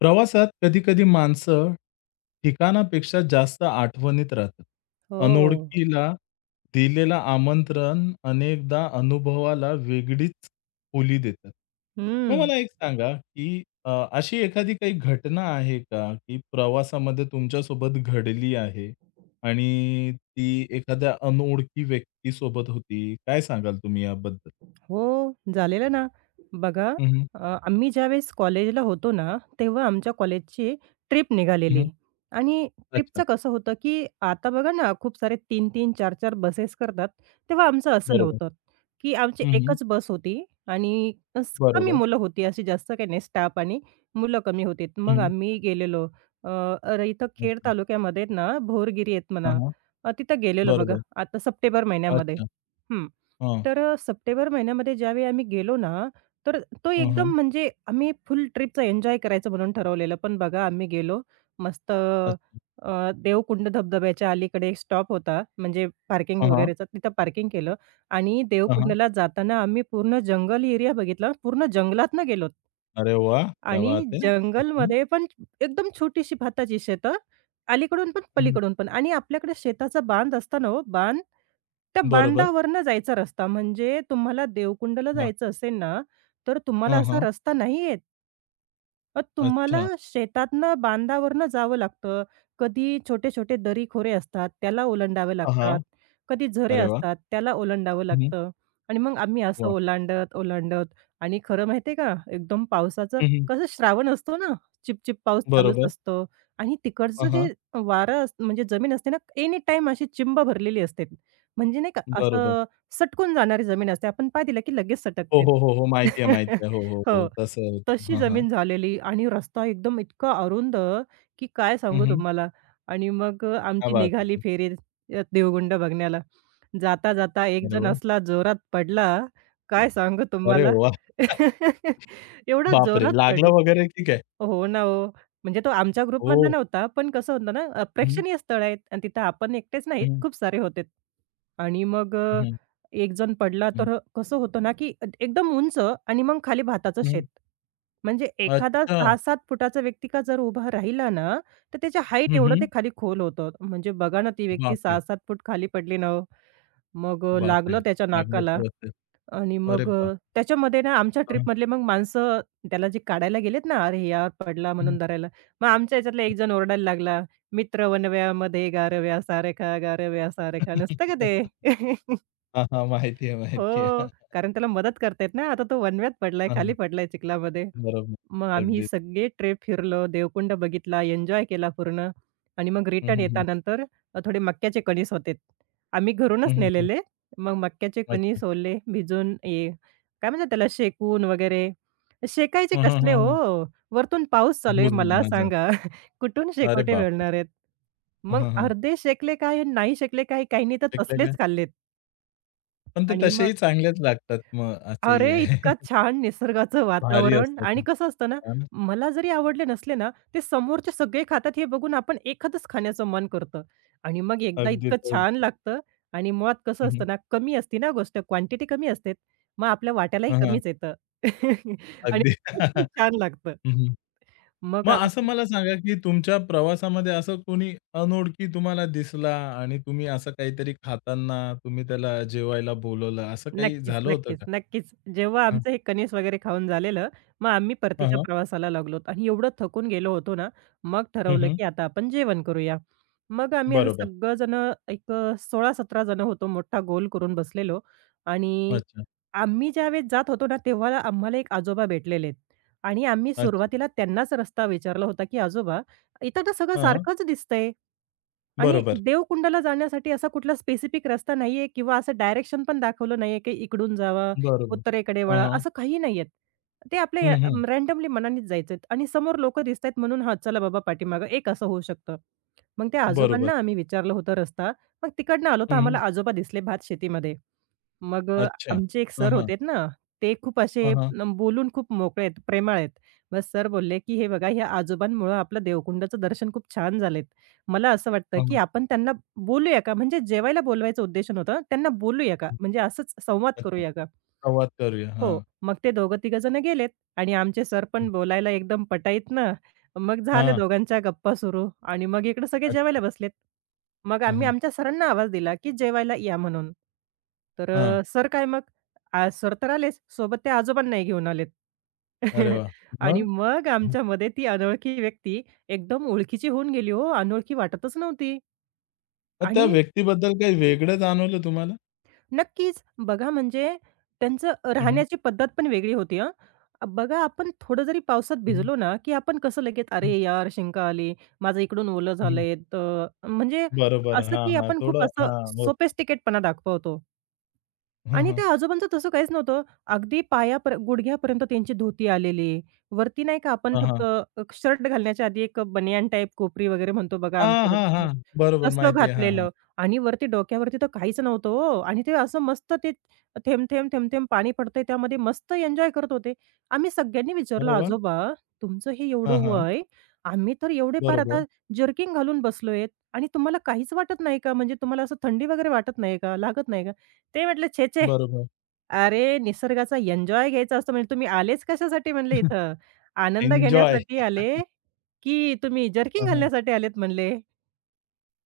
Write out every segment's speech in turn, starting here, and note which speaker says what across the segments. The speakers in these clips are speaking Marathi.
Speaker 1: प्रवासात कधी-कधी माणसं ठिकाणापेक्षा जास्त आठवणीत राहतात.
Speaker 2: हो.
Speaker 1: अनोळखीला दिलेलं आमंत्रण अनेकदा अनुभवाला वेगळीच खोली देतात. मग
Speaker 2: हं.
Speaker 1: मला एक सांगा, की अशी एखादी काही घटना आहे का, की प्रवासामध्ये तुमच्यासोबत घडली आहे आणि ती एखाद्या अनोळखी व्यक्तीसोबत होती? काय सांगाल तुम्ही याबद्दल?
Speaker 2: हो, झालेलं ना. बघा
Speaker 1: हं, हं.
Speaker 2: अ, आम्ही ज्यावेळेस कॉलेजला होतो ना, तेव्हा आमच्या कॉलेजची ट्रिप निघालेली आणि
Speaker 1: अच्छा.
Speaker 2: ट्रिपचं कसं होतं, की आता बघा ना, खूप सारे 3-3, 4-4 बसेस करतात. तेव्हा आमचं असं
Speaker 1: बरोबर.
Speaker 2: नव्हतं, की आमची
Speaker 1: हं,
Speaker 2: एकच बस होती आणि अस कमी
Speaker 1: बरोबर.
Speaker 2: मुलं होती, अशी जास्त काही नाही, स्टाफ आणि मुलं कमी होती. मग
Speaker 1: हं,
Speaker 2: आम्ही गेलेलो. अ, अरे इथं खेड
Speaker 1: अच्छा.
Speaker 2: तालुक्यामध्ये आहेत ना, भोरगिरी आहेत
Speaker 1: हां,
Speaker 2: म्हणा.
Speaker 1: हां.
Speaker 2: तिथं गेलेलो बघा,
Speaker 1: बरोबर.
Speaker 2: आता सप्टेंबर महिन्यामध्ये.
Speaker 1: अच्छा. हां.
Speaker 2: तर सप्टेंबर महिन्यामध्ये ज्यावेळी आम्ही गेलो ना, तर तो
Speaker 1: हं,
Speaker 2: एकदम
Speaker 1: हं.
Speaker 2: म्हणजे आम्ही फुल ट्रिपचा एन्जॉय करायचं म्हणून ठरवलेलं. पण बघा आम्ही गेलो मस्त.
Speaker 1: अच्छा.
Speaker 2: देवकुंड धबधब्याच्या अलीकडे एक स्टॉप होता म्हणजे पार्किंग
Speaker 1: हां, हां.
Speaker 2: वगैरेचा तिथं पार्किंग केलं आणि
Speaker 1: हां, हां.
Speaker 2: देवकुंडला जाताना आम्ही पूर्ण जंगल एरिया बघितला. पूर्ण जंगलातनं गेलोत.
Speaker 1: अरे वाह! क्या
Speaker 2: आणि
Speaker 1: बात है! हं, हं.
Speaker 2: जंगलमध्ये पण एकदम छोटीशी भाताची शेतं, अलीकडून पण
Speaker 1: हं.
Speaker 2: पलीकडून पण आणि आपल्याकडे शेताचा बांध असताना हो बांध, त्या
Speaker 1: बरोबर.
Speaker 2: बांधावरनं जायचा रस्ता म्हणजे तुम्हाला देवकुंडला
Speaker 1: वाह!
Speaker 2: जायचं असेल ना, तर तुम्हाला
Speaker 1: हां,
Speaker 2: असा
Speaker 1: हां.
Speaker 2: रस्ता नाही येत. तुम्हाला
Speaker 1: अच्छा.
Speaker 2: शेतातनं बांधावरनं जावं लागतं. कधी छोटे-छोटे दरीखोरे असतात, त्याला ओलांडावे
Speaker 1: हां, हां.
Speaker 2: लागतात. कधी झरे
Speaker 1: अरे वाह!
Speaker 2: असतात, त्याला ओलांडावं
Speaker 1: हं, हं.
Speaker 2: लागतं. आणि मग आम्ही असं
Speaker 1: वाह!
Speaker 2: ओलांडत, ओलांडत आणि खरं माहिती आहे का, एकदम पावसाचं
Speaker 1: हं, हं.
Speaker 2: कसं श्रावण असतो ना, चिपचिप पाऊस चालूच
Speaker 1: बरोबर.
Speaker 2: असतो आणि
Speaker 1: हां,
Speaker 2: तिकडचं जे
Speaker 1: हां.
Speaker 2: वारं अस म्हणजे जमीन असते ना, एनी टाईम अशी चिंब भरलेली असते. म्हणजे नाही का,
Speaker 1: बरोबर.
Speaker 2: असं सटकून जाणारी जमीन असते. आपण पाय दिला की लगेच
Speaker 1: हो,
Speaker 2: सटकते.
Speaker 1: हो, हो, हो. माहिती आहे, माहिती आहे. हो, हो, हो.
Speaker 2: हो.
Speaker 1: तसं.
Speaker 2: तशी
Speaker 1: हां, हां.
Speaker 2: जमीन झालेली आणि रस्ता एकदम इतका अरुंद, की काय
Speaker 1: हं,
Speaker 2: सांगू
Speaker 1: हं.
Speaker 2: तुम्हाला. आणि मग
Speaker 1: क्या
Speaker 2: आमची
Speaker 1: बात
Speaker 2: निघाली
Speaker 1: है!
Speaker 2: फेरी देवगुंड बघण्याला. जाता, जाता एक
Speaker 1: अरे
Speaker 2: जण
Speaker 1: वाह!
Speaker 2: असला जोरात पडला, काय सांगू
Speaker 1: अरे
Speaker 2: तुम्हाला.
Speaker 1: वाह!
Speaker 2: एवढा
Speaker 1: बापरे!
Speaker 2: जोरात
Speaker 1: लागलं
Speaker 2: पडला
Speaker 1: वगैरे की काय?
Speaker 2: हो ना, हो. म्हणजे तो आमच्या
Speaker 1: हो.
Speaker 2: ग्रुपमधला नव्हता, पण कसं होतं ना,
Speaker 1: हं, हं.
Speaker 2: प्रेक्षणीय स्थळ आहेत आणि तिथं आपण एकटेच नाहीत,
Speaker 1: हं,
Speaker 2: खूप सारे होते. आणि मग
Speaker 1: हं, हं,
Speaker 2: एक जण पडला, तर कसं होतं ना, की एकदम उंच आणि मग खाली भाताचं शेत.
Speaker 1: हं.
Speaker 2: म्हणजे एखादा
Speaker 1: अच्छा.
Speaker 2: 6-7 फुटाचा व्यक्ती का जर उभा राहिला ना, तर त्याच्या हाईट
Speaker 1: हं,
Speaker 2: एवढं
Speaker 1: हं.
Speaker 2: ते खाली खोल होतं. म्हणजे बघा ना, ती व्यक्ती
Speaker 1: बापरे!
Speaker 2: 6-7 फूट खाली पडली ना हो. मग
Speaker 1: बापरे!
Speaker 2: लागलं त्याच्या
Speaker 1: लागलं
Speaker 2: नाकाला.
Speaker 1: तर असेल.
Speaker 2: आणि
Speaker 1: अरे
Speaker 2: मग
Speaker 1: बाप!
Speaker 2: त्याच्यामध्ये ना आमच्या
Speaker 1: हां.
Speaker 2: ट्रिपमधले मग माणसं त्याला जे काढायला गेलेत ना, "अरे यार पडला"
Speaker 1: हं,
Speaker 2: म्हणून धरायला. मग आमच्या ह्याच्यातला एक जण ओरडायला लागला, "मित्र वनव्यामध्ये गारव्या सारखा, गारव्या सारखा." नसतं का ते?
Speaker 1: हं. हां, हां. माहिती आहे, माहिती
Speaker 2: हो,
Speaker 1: आहे.
Speaker 2: कारण त्याला मदत करतायत ना. आता तो वणव्यात पडलाय,
Speaker 1: हां,
Speaker 2: खाली
Speaker 1: हां.
Speaker 2: पडलाय चिखलामध्ये.
Speaker 1: बरोबर.
Speaker 2: मग आम्ही
Speaker 1: अगदीच.
Speaker 2: सगळे ट्रेप फिरलो, देवकुंड बघितला, एन्जॉय केला पूर्ण आणि मग
Speaker 1: हं,
Speaker 2: रिटर्न
Speaker 1: हं, हं.
Speaker 2: येतानंतर थोडे मक्याचे कणीस होते. आम्ही
Speaker 1: हं,
Speaker 2: घरूनच
Speaker 1: हं, हं.
Speaker 2: नेलेले. मग मक्याचे
Speaker 1: अच्छा.
Speaker 2: कणीस ओले भिजून काय म्हणतात त्याला शेकून वगैरे. शेकायचे
Speaker 1: हं, हं,
Speaker 2: कसले
Speaker 1: हं, हं.
Speaker 2: हो? वरतून पाऊस चालू आहे.
Speaker 1: भुज
Speaker 2: मला
Speaker 1: भाजा.
Speaker 2: सांगा कुठून
Speaker 1: अरे
Speaker 2: शेकोटे
Speaker 1: बापरे!
Speaker 2: मिळणार आहेत?
Speaker 1: हं,
Speaker 2: मग
Speaker 1: हं, हं.
Speaker 2: अर्धे शेकले काय, नाही शेकले काय, काहींनी तर
Speaker 1: पिकले का?
Speaker 2: तसलेच खाल्लेत
Speaker 1: पण ते
Speaker 2: आणि मग
Speaker 1: तसेही चांगलेच लागतात मग असंही
Speaker 2: अरे,
Speaker 1: आहे.
Speaker 2: इतका छान निसर्गाचं
Speaker 1: भारी
Speaker 2: वातावरण
Speaker 1: असतात.
Speaker 2: आणि कसं असतं ना,
Speaker 1: हां ना.
Speaker 2: मला जरी आवडले नसले ना, ते समोरचे सगळे खातात हे बघून आपण एखादंच खाण्याचं मन करतं आणि मग एकदा
Speaker 1: अगदीच,
Speaker 2: इतकं छान
Speaker 1: अगदी.
Speaker 2: लागतं आणि मुळात
Speaker 1: हं,
Speaker 2: कसं
Speaker 1: हं.
Speaker 2: असतं ना, कमी असते ना गोष्ट, क्वांटिटी कमी असते. मग आपल्या वाट्यालाही
Speaker 1: हां, हां.
Speaker 2: कमीच येतं आणि
Speaker 1: अगदी.
Speaker 2: खूप छान लागतं.
Speaker 1: हं, हं.
Speaker 2: मग
Speaker 1: मग असं मला सांगा, की तुमच्या प्रवासामध्ये असं कोणी अनोळखी तुम्हाला दिसला आणि तुम्ही असं काहीतरी खाताना तुम्ही त्याला जेवायला बोलवलं, असं काही
Speaker 2: नक्कीच,
Speaker 1: झालं होतं
Speaker 2: नक्कीच,
Speaker 1: का?
Speaker 2: नक्कीच. जेव्हा
Speaker 1: हां,
Speaker 2: आमचं हे कणीस वगैरे खाऊन झालेलं, मग आम्ही
Speaker 1: हां,
Speaker 2: परतीच्या
Speaker 1: हां.
Speaker 2: प्रवासाला लागलो आणि एवढं थकून गेलो होतो ना, मग
Speaker 1: हं,
Speaker 2: ठरवलं
Speaker 1: हं.
Speaker 2: की आता आपण जेवण करूया. मग आम्ही असं
Speaker 1: बरोबर.
Speaker 2: सगळेजणं एक 16-17 जण होतो, मोठा गोल करून बसलेलो आणि
Speaker 1: अच्छा,
Speaker 2: आम्ही ज्यावेळेस जात होतो ना, तेव्हा आम्हाला एक आजोबा भेटलेले आणि आम्ही
Speaker 1: अच्छा.
Speaker 2: सुरुवातीला त्यांनाच रस्ता विचारला होता, की "आजोबा, इथं तर सगळं
Speaker 1: हां, हां.
Speaker 2: सारखंच दिसतंय." आणि
Speaker 1: बरोबर,
Speaker 2: देवकुंडाला जाण्यासाठी असा कुठला स्पेसिफिक रस्ता नाहीये किंवा असं डायरेक्शन पण दाखवलं नाहीये, की इकडून जावा,
Speaker 1: बरोबर.
Speaker 2: उत्तरेकडे
Speaker 1: हां,
Speaker 2: वळा,
Speaker 1: हां.
Speaker 2: असं काही नाहीयेत. ते आपल्या
Speaker 1: हं, हं.
Speaker 2: रँडमली मनानेच जायचेत आणि समोर लोकं दिसतायत म्हणून हा चला बाबा पाठीमागं एक असं होऊ शकतं. मग त्या
Speaker 1: बरोबर.
Speaker 2: आजोबांना आम्ही विचारलं होतं रस्ता. मग तिकडनं आलो
Speaker 1: हं,
Speaker 2: तर आम्हाला
Speaker 1: हं.
Speaker 2: आजोबा दिसले भातशेतीमध्ये. मग
Speaker 1: अच्छा.
Speaker 2: आमचे एक
Speaker 1: हां,
Speaker 2: सर
Speaker 1: हां.
Speaker 2: होते ना, ते खूप असे
Speaker 1: हां, हां.
Speaker 2: न बोलून खूप मोकळे आहेत, प्रेमाळ आहेत. मग सर बोलले, की "हे बघा, ह्या आजोबांमुळं आपलं देवकुंडाचं दर्शन खूप छान झालेत. मला असं वाटतं,
Speaker 1: हां,
Speaker 2: की
Speaker 1: हां.
Speaker 2: आपण त्यांना बोलूया का? म्हणजे जेवायला बोलवायचं उद्देशन होतं. त्यांना बोलूया का?
Speaker 1: हं.
Speaker 2: म्हणजे असंच संवाद
Speaker 1: अच्छा.
Speaker 2: करूया का?"
Speaker 1: संवाद करूया.
Speaker 2: हो.
Speaker 1: हां,
Speaker 2: मग ते दोघं तिघंजण गेलेत आणि आमचे सर
Speaker 1: हं.
Speaker 2: पण बोलायला एकदम पटाईत ना. मग झालं
Speaker 1: हां.
Speaker 2: दोघांच्या गप्पा सुरू आणि मग इकडं सगळे
Speaker 1: अच्छा.
Speaker 2: जेवायला बसलेत. मग
Speaker 1: हं,
Speaker 2: आम्ही
Speaker 1: हं.
Speaker 2: आमच्या सरांना आवाज दिला, की जेवायला या म्हणून. तर
Speaker 1: हां.
Speaker 2: अ, सर काय मग आ, सर तर आलेच, सोबत ते आजोबांनाही घेऊन आलेत.
Speaker 1: अरे वाह!
Speaker 2: आणि
Speaker 1: मग?
Speaker 2: मग आमच्यामध्ये ती अनोळखी व्यक्ती एकदम ओळखीची होऊन गेली हो, अनोळखी वाटतच नव्हती
Speaker 1: मग त्या
Speaker 2: आणि
Speaker 1: व्यक्तीबद्दल काही वेगळं जाणवलं तुम्हाला?
Speaker 2: नक्कीच. बघा म्हणजे त्यांचं
Speaker 1: हं, हं.
Speaker 2: राहण्याची पद्धत पण वेगळी होती हां. बघा आपण थोडं जरी पावसात
Speaker 1: हं, हं.
Speaker 2: भिजलो ना, की आपण कसं लगेच "अरे यार! शिंका आली, माझं इकडून ओलं
Speaker 1: हं, हं.
Speaker 2: झालंय." तर म्हणजे
Speaker 1: बरोबर.
Speaker 2: असं
Speaker 1: हां,
Speaker 2: की
Speaker 1: हां.
Speaker 2: आपण खूप
Speaker 1: थोडं
Speaker 2: असं
Speaker 1: हां, होतं.
Speaker 2: सोफिस्टिकेटपणा दाखवतो.
Speaker 1: हं,
Speaker 2: आणि
Speaker 1: हं.
Speaker 2: त्या आजोबांचं तसं काहीच नव्हतं. अगदी पायापर गुडघ्यापर्यंत त्यांची धोती आलेली. वरती नाही का आपण
Speaker 1: हां,
Speaker 2: फक्त
Speaker 1: हां.
Speaker 2: शर्ट घालण्याच्या आधी एक बनियान टाइप कोपरी वगैरे म्हणतो बघा
Speaker 1: हां,
Speaker 2: आमच्याकडे
Speaker 1: हां, हां.
Speaker 2: तसं.
Speaker 1: बरोबर
Speaker 2: तसं
Speaker 1: माहिती आहे. हां, हां.
Speaker 2: घातलेलं आणि वरती डोक्यावरती तर काहीच नव्हतं हो आणि ते असं मस्त ते थेंब, थेंब, थेंब, थेंब पाणी पडतंय त्यामध्ये मस्त एन्जॉय करत होते. आम्ही सगळ्यांनी विचारलं,
Speaker 1: अरे वाह!
Speaker 2: "आजोबा तुमचं हे एवढं
Speaker 1: हां, हां.
Speaker 2: वय, आम्ही तर एवढे पार
Speaker 1: बरोबर,
Speaker 2: आता जर्किंग घालून बसलोय आणि तुम्हाला काहीच वाटत नाही का? म्हणजे तुम्हाला असं थंडी वगैरे वाटत नाही का? लागत नाही का?" ते म्हटले, "छे, छे!
Speaker 1: बरोबर.
Speaker 2: अरे, निसर्गाचा एन्जॉय घ्यायचा असतो म्हणजे तुम्ही आलेच कशासाठी म्हणले इथं? आनंद
Speaker 1: एन्जॉय.
Speaker 2: घेण्यासाठी आले, की तुम्ही जर्किंग
Speaker 1: हां, हां.
Speaker 2: घालण्यासाठी आलेत म्हणले?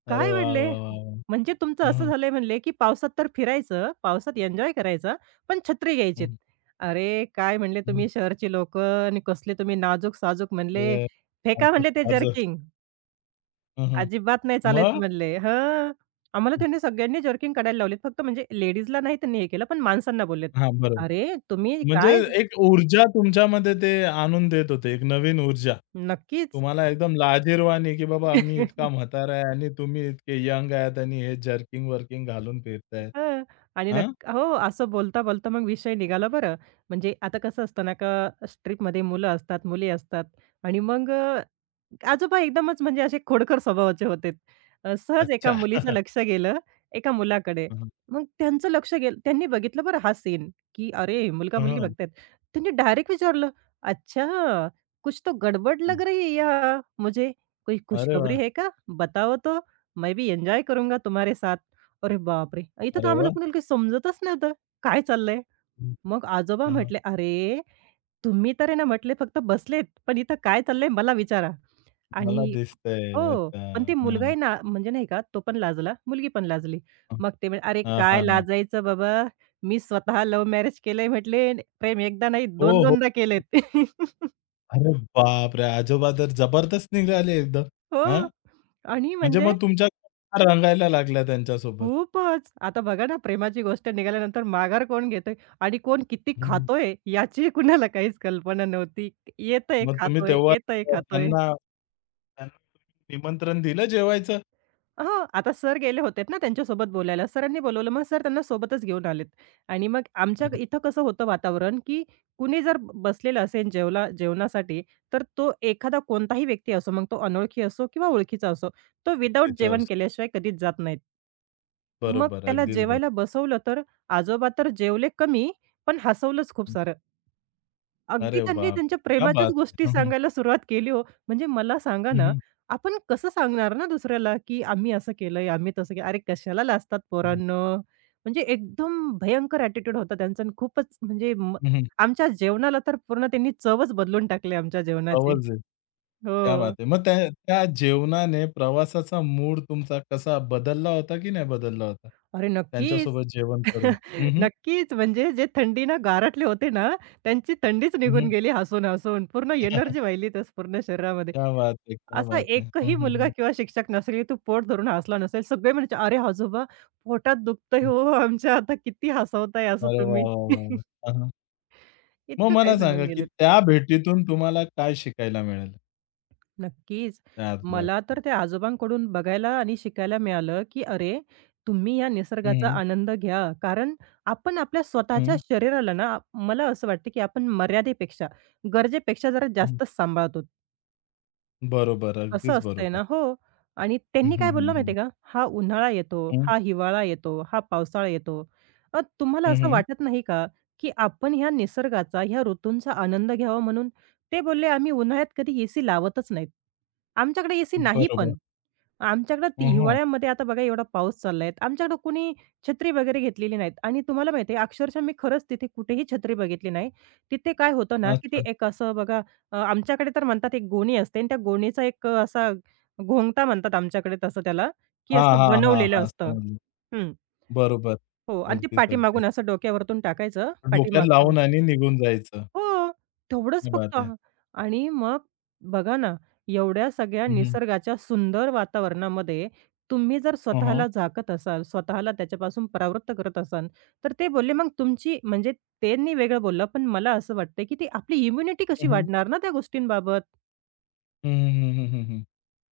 Speaker 1: अरे
Speaker 2: काय
Speaker 1: वाह,
Speaker 2: म्हणले?
Speaker 1: वाह, वाह, वाह!
Speaker 2: म्हणजे तुमचं
Speaker 1: हं,
Speaker 2: असं
Speaker 1: हं.
Speaker 2: झालंय म्हणले, की पावसात तर फिरायचं, पावसात एन्जॉय करायचा, पण छत्री घ्यायचीत.
Speaker 1: हं,
Speaker 2: अरे, काय म्हणले
Speaker 1: हं.
Speaker 2: तुम्ही शहरची लोकं आणि कसले तुम्ही नाजूक-साजूक म्हणले,
Speaker 1: ते
Speaker 2: फेका
Speaker 1: ताजं,
Speaker 2: म्हणले ते
Speaker 1: ताजं.
Speaker 2: जर्किंग.
Speaker 1: हं, हं.
Speaker 2: अजिबात नाही चालायचं
Speaker 1: मग?
Speaker 2: म्हणले. हां. आम्हाला त्यांनी सगळ्यांनी जर्किंग काढायला लावलेत. फक्त म्हणजे लेडीजला नाही त्यांनी हे केलं, पण माणसांना बोललेत.
Speaker 1: हां, बरोबर.
Speaker 2: "अरे, तुम्ही
Speaker 1: म्हणजे
Speaker 2: काय?"
Speaker 1: एक ऊर्जा तुमच्यामध्ये ते आणून देत होते, एक नवीन ऊर्जा.
Speaker 2: नक्कीच.
Speaker 1: तुम्हाला एकदम लाजिरवाणी, की बाबा मी इतका म्हातारा आहे आणि तुम्ही इतके यंग आहात आणि हे जर्किंग-वर्किंग घालून फिरतायत.
Speaker 2: हं. आणि
Speaker 1: हां?
Speaker 2: हो, असं बोलता-बोलता मग विषय निघाला बरं. म्हणजे आता कसं असतं ना, का स्ट्रिपमध्ये मुलं असतात, मुली असतात आणि मग आजोबा एकदमच म्हणजे असे खोडकर स्वभावाचे होते. सहज एका
Speaker 1: अच्छा.
Speaker 2: मुलीचं लक्ष गेलं एका मुलाकडे.
Speaker 1: हं,
Speaker 2: मग त्यांचं लक्ष गेलं त्यांनी बघितलं बरं हा सीन, की अरे मुलगा-मुलगी
Speaker 1: हं.
Speaker 2: बघतायत. त्यांनी डायरेक्ट विचारलं, "अच्छा, कुछ तो गडबड
Speaker 1: हं.
Speaker 2: लग रही है यहाँ मुझे. कोई
Speaker 1: अरे
Speaker 2: खुशखबरी
Speaker 1: वाह!
Speaker 2: है क्या? बताओ तो. मैं भी एन्जॉय करूंगा तुम्हारे साथ." अरे बापरे! इथं तर
Speaker 1: अरे
Speaker 2: आम्हाला
Speaker 1: वाह!
Speaker 2: कुणाला काही समजतच नव्हतं. काय चाललंय? मग आजोबा
Speaker 1: हं, हं.
Speaker 2: म्हटले, "अरे, तुम्ही तर आहे ना म्हटले फक्त बसलेत, पण इथं काय चाललंय मला विचारा."
Speaker 1: मला
Speaker 2: आणि हो,
Speaker 1: दिसतंय. अच्छा.
Speaker 2: पण
Speaker 1: हां,
Speaker 2: ते मुलगा
Speaker 1: हां.
Speaker 2: आहे ना, म्हणजे नाही का, तो पण लाजला, मुलगी पण लाजली. मग ते म्हणे, "अरे
Speaker 1: हां,
Speaker 2: काय
Speaker 1: हां, हां.
Speaker 2: लाजायचं बाबा, मी स्वतः लव्ह मॅरेज केलंय," म्हटले, "प्रेम एकदा नाही, दोन
Speaker 1: हो, हो.
Speaker 2: 2दा केलेत."
Speaker 1: अरे बापरे! आजोबा तर जबरदस्त निघाले एकदम. हां?
Speaker 2: हो. आणि
Speaker 1: म्हणजे
Speaker 2: म्हणजे
Speaker 1: मग तुमच्या गप्पा रंगायला लागल्या त्यांच्यासोबत.
Speaker 2: खूपच. आता बघा ना, प्रेमाची गोष्ट निघाल्यानंतर माघार कोण घेतोय आणि कोण किती खातोय, याचीही कुणाला काहीच कल्पना नव्हती. येतंय,
Speaker 1: मग तुम्ही
Speaker 2: खातोय,
Speaker 1: तेव्हा
Speaker 2: येतंय, खातोय.
Speaker 1: त्यांना त्यांना निमंत्रण दिलं जेवायचं?
Speaker 2: हो, आता सर गेले होतेत ना त्यांच्यासोबत बोलायला. सरांनी बोलावलं. मग सर त्यांना सोबतच घेऊन आलेत आणि मग आमच्या
Speaker 1: हं,
Speaker 2: इथं कसं होतं वातावरण, की कुणी जर बसलेला असेल जेवला जेवणासाठी, तर तो एखादा कोणताही व्यक्ती असो, मग तो अनोळखी असो किंवा ओळखीचा असो, तो विदाऊट
Speaker 1: तिथं
Speaker 2: जेवण
Speaker 1: असतो.
Speaker 2: केल्याशिवाय कधीच जात नाहीत. मग
Speaker 1: बरोबर,
Speaker 2: त्याला
Speaker 1: अगदीच
Speaker 2: जेवायला
Speaker 1: बरोबर.
Speaker 2: बसवलं, तर आजोबा तर जेवले कमी, पण हसवलंच खूप सारं. अगदी
Speaker 1: अरे
Speaker 2: त्यांनी
Speaker 1: बाप!
Speaker 2: त्यांच्या
Speaker 1: क्या
Speaker 2: प्रेमाच्याच
Speaker 1: बात
Speaker 2: गोष्टी
Speaker 1: है! हं, हं.
Speaker 2: सांगायला सुरुवात केली हो. म्हणजे मला सांगा
Speaker 1: हं,
Speaker 2: ना,
Speaker 1: हं.
Speaker 2: आपण कसं सांगणार ना दुसऱ्याला, की आम्ही असं केलंय, आम्ही तसं केलं. अरे कशाला लाजतात
Speaker 1: हं.
Speaker 2: पोरांनो. म्हणजे एकदम भयंकर ॲटिट्यूड होता त्यांचा आणि खूपच म्हणजे
Speaker 1: हं,
Speaker 2: आमच्या जेवणाला तर पूर्ण त्यांनी चवच बदलून टाकली आमच्या जेवणाची.
Speaker 1: आवाज आहे. क्या
Speaker 2: हो.
Speaker 1: बात है! मग त्या त्या जेवणाने प्रवासाचा मूड तुमचा कसा बदलला होता की नाही बदलला होता?
Speaker 2: अरे नक्कीच.
Speaker 1: त्यांच्यासोबत जेवण करून? हं, हं.
Speaker 2: नक्कीच. म्हणजे जे थंडीनं गारठले होते ना, त्यांची थंडीच
Speaker 1: हं,
Speaker 2: निघून
Speaker 1: हं.
Speaker 2: गेली हसून-हसून. पूर्ण एनर्जी वाहिली तस पूर्ण शरीरामध्ये.
Speaker 1: क्या बात है! क्या
Speaker 2: असा
Speaker 1: बात है! हं,
Speaker 2: एकही
Speaker 1: हं,
Speaker 2: मुलगा
Speaker 1: हं.
Speaker 2: किंवा शिक्षक नसेल, की तो पोट धरून हसला नसेल. सगळे म्हणायचे, "अरे आजोबा पोटात दुखतंय
Speaker 1: हं.
Speaker 2: हो हो, आमच्या, आता किती हसवताय असं
Speaker 1: अरे वाह,
Speaker 2: तुम्ही."
Speaker 1: वाह, वाह, वाह! हां, हां. मग
Speaker 2: इतकं काय
Speaker 1: मला सांगा
Speaker 2: सांगून
Speaker 1: की
Speaker 2: गेलेत.
Speaker 1: त्या भेटीतून तुम्हाला काय शिकायला मिळालं?
Speaker 2: नक्कीच.
Speaker 1: त्या आजोबांकडून?
Speaker 2: मला तर त्या आजोबांकडून बघायला आणि शिकायला मिळालं, की अरे तुम्ही या निसर्गाचा
Speaker 1: हं,
Speaker 2: आनंद घ्या. कारण आपण आपल्या स्वतःच्या
Speaker 1: हं,
Speaker 2: शरीराला ना, मला असं वाटतं, की आपण मर्यादेपेक्षा, गरजेपेक्षा जरा
Speaker 1: हं.
Speaker 2: जास्तच सांभाळतो.
Speaker 1: बरोबर,
Speaker 2: असं
Speaker 1: अगदीच
Speaker 2: असतंय
Speaker 1: बरोबर.
Speaker 2: ना. हो. आणि
Speaker 1: हं,
Speaker 2: त्यांनी
Speaker 1: हं,
Speaker 2: काय
Speaker 1: हं,
Speaker 2: बोललं माहिती
Speaker 1: हं.
Speaker 2: आहे का? हा उन्हाळा येतो,
Speaker 1: हं,
Speaker 2: हा हिवाळा येतो, हा पावसाळा येतो. तुम्हाला
Speaker 1: हं,
Speaker 2: असं
Speaker 1: हं.
Speaker 2: वाटत नाही का, की आपण ह्या निसर्गाचा, ह्या ऋतूंचा आनंद घ्यावा म्हणून? ते बोलले, "आम्ही उन्हाळ्यात कधी एसी लावतच नाहीत. आमच्याकडे एसी नाही
Speaker 1: बरोबर.
Speaker 2: पण." आमच्याकडं ती
Speaker 1: हं, हं.
Speaker 2: हिवाळ्यामध्ये आता बघा एवढा पाऊस चाललाय. आमच्याकडं कुणी छत्री वगैरे घेतलेली नाहीत आणि तुम्हाला माहिती आहे अक्षरशः मी खरंच तिथे कुठेही छत्री बघितली नाही. तिथे काय होतं ना, की ते
Speaker 1: अच्छा.
Speaker 2: एक असं बघा आमच्याकडे तर म्हणतात एक गोणी असते आणि त्या गोणीचा एक असा घोंगटा म्हणतात आमच्याकडे तसं त्याला, की
Speaker 1: हां,
Speaker 2: असं
Speaker 1: हां, हां,
Speaker 2: बनवलेलं
Speaker 1: हां.
Speaker 2: असतं.
Speaker 1: समजलं.
Speaker 2: हं.
Speaker 1: बरोबर.
Speaker 2: हो आणि ते
Speaker 1: अगदीच, अगदीच.
Speaker 2: पाठीमागून असं डोक्यावरतून टाकायचं,
Speaker 1: डोक्यात
Speaker 2: पाठीमागच्या
Speaker 1: लावून आणि निघून जायचं.
Speaker 2: हो, तेवढंच
Speaker 1: क्या
Speaker 2: फक्त
Speaker 1: बात है!
Speaker 2: आणि मग बघा ना, एवढ्या सगळ्या
Speaker 1: हं, हं.
Speaker 2: निसर्गाच्या सुंदर वातावरणामध्ये तुम्ही जर
Speaker 1: हं, हं.
Speaker 2: स्वतःला झाकत असाल, स्वतःला त्याच्यापासून परावृत्त करत असाल, तर ते बोलले मग तुमची म्हणजे त्यांनी वेगळं बोललं, पण मला असं वाटतंय, की ती आपली इम्युनिटी कशी
Speaker 1: हं, हं.
Speaker 2: वाढणार ना त्या गोष्टींबाबत?
Speaker 1: हं, हं, हं, हं, हं.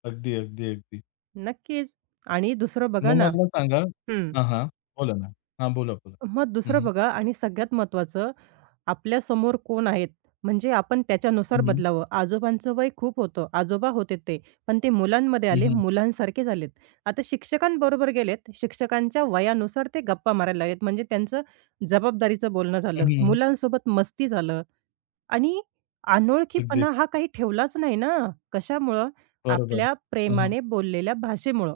Speaker 1: अगदी, अगदी, अगदी.
Speaker 2: नक्कीच. आणि दुसरं बघा
Speaker 1: मग
Speaker 2: ना
Speaker 1: मला सांगा
Speaker 2: हं.
Speaker 1: हां, हां. बोला ना. हां, बोला, बोला.
Speaker 2: मग
Speaker 1: हं,
Speaker 2: दुसरं
Speaker 1: हं.
Speaker 2: बघा आणि सगळ्यात महत्त्वाचं आपल्या समोर कोण आहेत? म्हणजे आपण त्याच्यानुसार
Speaker 1: हं, हं.
Speaker 2: बदलावं. आजोबांचं वय खूप होतं. आजोबा होते ते, पण ते मुलांमध्ये
Speaker 1: हं,
Speaker 2: आले,
Speaker 1: हं.
Speaker 2: मुलांसारखे झालेत. आता शिक्षकांबरोबर गेलेत, शिक्षकांच्या वयानुसार ते गप्पा मारायला लागलेत. म्हणजे त्यांचं जबाबदारीचं बोलणं झालं,
Speaker 1: हं, हं.
Speaker 2: मुलांसोबत मस्ती झालं आणि
Speaker 1: अगदीच.
Speaker 2: अनोळखीपणा हा काही ठेवलाच नाही ना. कशामुळं?
Speaker 1: बरोबर.
Speaker 2: आपल्या
Speaker 1: हं, हं.
Speaker 2: प्रेमाने बोललेल्या भाषेमुळं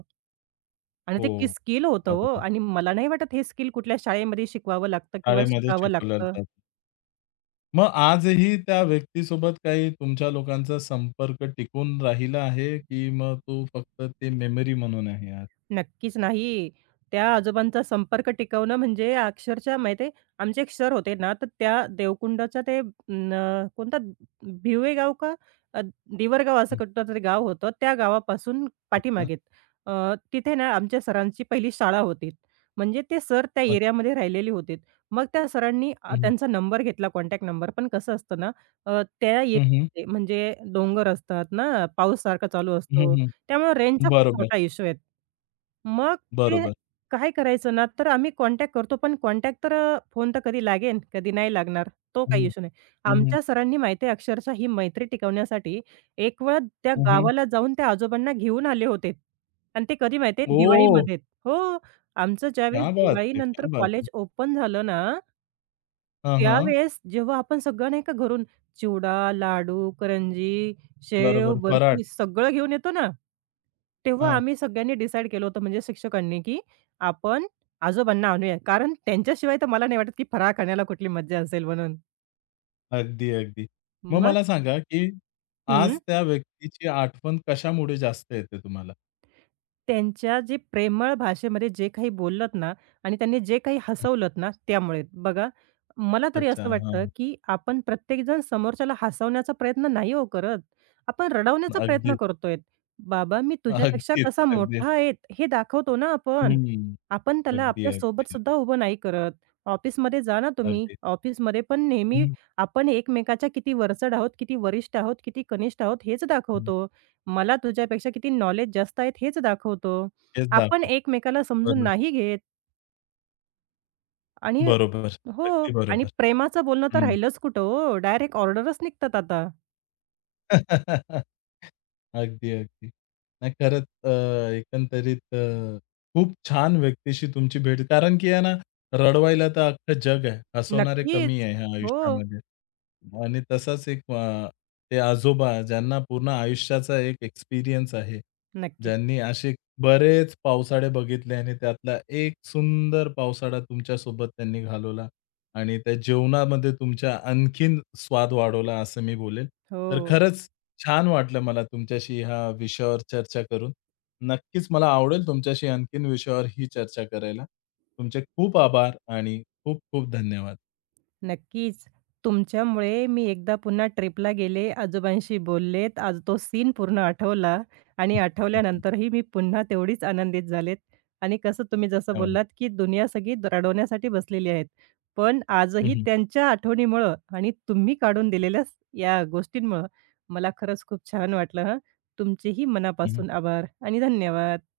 Speaker 2: आणि
Speaker 1: हो,
Speaker 2: ते की स्किल होतं हो
Speaker 1: बरोबर.
Speaker 2: आणि मला नाही वाटत हे स्किल कुठल्या शाळेमध्ये शिकवावं लागतं किंवा
Speaker 1: शाळेमध्ये
Speaker 2: शिकावं
Speaker 1: शिकवलं
Speaker 2: लागतं.
Speaker 1: जातं. मग आजही त्या व्यक्तीसोबत काही तुमच्या लोकांचा संपर्क टिकून राहिला आहे, की मग तो फक्त ते मेमरी म्हणून आहे आज?
Speaker 2: नक्कीच नाही. त्या आजोबांचा संपर्क टिकवणं म्हणजे अक्षरशः माहिती आमचे एक सर होते ना, तर त्या देवकुंडच्या ते कोणता भिवे गाव का अ, दिवरगाव असं
Speaker 1: हं.
Speaker 2: कुठलंतरी गाव होतं. त्या गावापासून
Speaker 1: अच्छा.
Speaker 2: पाठीमागे तिथे ना आमच्या सरांची पहिली शाळा होती. म्हणजे ते सर त्या
Speaker 1: अ
Speaker 2: एरियामध्ये राहिलेले होते. मग त्या सरांनी
Speaker 1: हं,
Speaker 2: त्यांचा नंबर घेतला, कॉन्टॅक्ट नंबर. पण कसं असतं ना, त्या
Speaker 1: हं, हं.
Speaker 2: एरियामध्ये म्हणजे डोंगर असतात ना, पाऊस सारखा चालू
Speaker 1: हं,
Speaker 2: असतो.
Speaker 1: हं.
Speaker 2: त्यामुळे रेंजचा खूप
Speaker 1: बरोबर,
Speaker 2: मोठा इश्यू आहे. मग ते
Speaker 1: बरोबर.
Speaker 2: काय करायचं ना, तर आम्ही कॉन्टॅक्ट करतो, पण कॉन्टॅक्ट तर फोन तर कधी लागेल, कधी नाही लागणार. तो काही
Speaker 1: हं,
Speaker 2: इश्यू नाही.
Speaker 1: हं, हं.
Speaker 2: आमच्या सरांनी माहिती आहे अक्षरशः ही मैत्री टिकवण्यासाठी एक वेळ त्या
Speaker 1: हं, हं.
Speaker 2: गावाला जाऊन त्या आजोबांना घेऊन आले होते. आणि ते कधी माहिती आहे
Speaker 1: ओह!
Speaker 2: दिवाळीमध्ये. हो, आमचं ज्यावेळेस
Speaker 1: क्या बात है! क्या
Speaker 2: दिवाळीनंतर
Speaker 1: बात है!
Speaker 2: कॉलेज ओपन झालं ना
Speaker 1: हां, हां.
Speaker 2: त्यावेळेस जेव्हा आपण सगळं नाही का घरून चिवडा, लाडू, करंजी, शेव,
Speaker 1: बरोबर. फराळ.
Speaker 2: बर्फी सगळं घेऊन येतो ना, तेव्हा
Speaker 1: हां.
Speaker 2: आम्ही सगळ्यांनी डिसाईड केलं होतं म्हणजे शिक्षकांनी, की आपण आजोबांना आणूया. कारण त्यांच्याशिवाय तर मला नाही वाटत, की फराळ खाण्याला कुठली मज्जा असेल म्हणून.
Speaker 1: अगदी, अगदी. मग
Speaker 2: मग
Speaker 1: मला सांगा, की
Speaker 2: हं.
Speaker 1: आज त्या व्यक्तीची आठवण कशामुळे जास्त येते तुम्हाला?
Speaker 2: त्यांच्या जे प्रेमळ भाषेमध्ये जे काही बोललात ना आणि त्यांनी जे काही हसवलत ना, त्यामुळे. बघा, मला तरी
Speaker 1: अच्छा.
Speaker 2: असं वाटतं,
Speaker 1: हां.
Speaker 2: की आपण प्रत्येकजण समोरच्याला हसवण्याचा प्रयत्न नाही हो करत. आपण रडवण्याचा प्रयत्न
Speaker 1: अगदीच,
Speaker 2: करतोय. "बाबा, मी तुझ्यापेक्षा
Speaker 1: अगदीच,
Speaker 2: कसा
Speaker 1: अगदीच.
Speaker 2: मोठा आहे" हे दाखवतो ना आपण.
Speaker 1: हं.
Speaker 2: आपण त्याला
Speaker 1: अगदी,
Speaker 2: आपल्यासोबत
Speaker 1: अगदी,
Speaker 2: सुद्धा उभं नाही करत. ऑफिसमध्ये जा ना तुम्ही.
Speaker 1: अगदी.
Speaker 2: ऑफिसमध्ये पण नेहमी
Speaker 1: हं,
Speaker 2: आपण एकमेकाच्या किती वरचढ आहोत, किती वरिष्ठ आहोत, किती कनिष्ठ आहोत हेच
Speaker 1: हं.
Speaker 2: दाखवतो. मला तुझ्यापेक्षा किती नॉलेज जास्त आहेत हेच दाखवतो.
Speaker 1: तेच
Speaker 2: आपण
Speaker 1: दाखवतो.
Speaker 2: एकमेकाला समजून
Speaker 1: बरो
Speaker 2: नाही घेत आणि
Speaker 1: बरोबर.
Speaker 2: हो
Speaker 1: अगदी
Speaker 2: आणि
Speaker 1: बरोबर.
Speaker 2: प्रेमाचं बोलणं तर
Speaker 1: हं.
Speaker 2: राहिलंच कुठं हो. डायरेक्ट ऑर्डरच निघतात आता.
Speaker 1: अगदी, अगदी. नाही खरंच एकंदरीत खूप छान व्यक्तीशी तुमची भेट कारण की आहे ना, रडवायला तर अख्खं जग आहे. हसवणारे कमी
Speaker 2: नक्कीच.
Speaker 1: आहे ह्या
Speaker 2: हो.
Speaker 1: आयुष्यामध्ये. आणि तसाच एक ते आजोबा ज्यांना पूर्ण आयुष्याचा एक एक्सपिरियन्स आहे.
Speaker 2: नक्कीच.
Speaker 1: ज्यांनी असे बरेच पावसाळे बघितले आणि त्यातला एक सुंदर पावसाळा तुमच्यासोबत त्यांनी घालवला. आणि त्या जेवणामध्ये तुमच्या आणखीन स्वाद वाढवला असं मी बोलेल. तर
Speaker 2: हो.
Speaker 1: खरंच छान वाटलं मला तुमच्याशी ह्या विषयावर चर्चा करून. नक्कीच मला आवडेल तुमच्याशी आणखीन विषयावर ही चर्चा करायला. तुमचे खूप आभार आणि खूप खूप धन्यवाद.
Speaker 2: नक्कीच. तुमच्यामुळे मी एकदा पुन्हा ट्रिपला गेले, आजोबांशी बोललेत. आज तो सीन पूर्ण आठवला आणि आठवल्यानंतरही मी पुन्हा तेवढीच आनंदित झालेत आणि कसं तुम्ही जसं
Speaker 1: हं, हं.
Speaker 2: बोललात, की दुनिया सगळी रडवण्यासाठी बसलेली आहेत. पण आजही
Speaker 1: हं,
Speaker 2: त्यांच्या आठवणीमुळं आणि तुम्ही काढून दिलेल्या या गोष्टींमुळं मला खरंच खूप छान वाटलं हं. तुमचेही मनापासून आभार आणि धन्यवाद.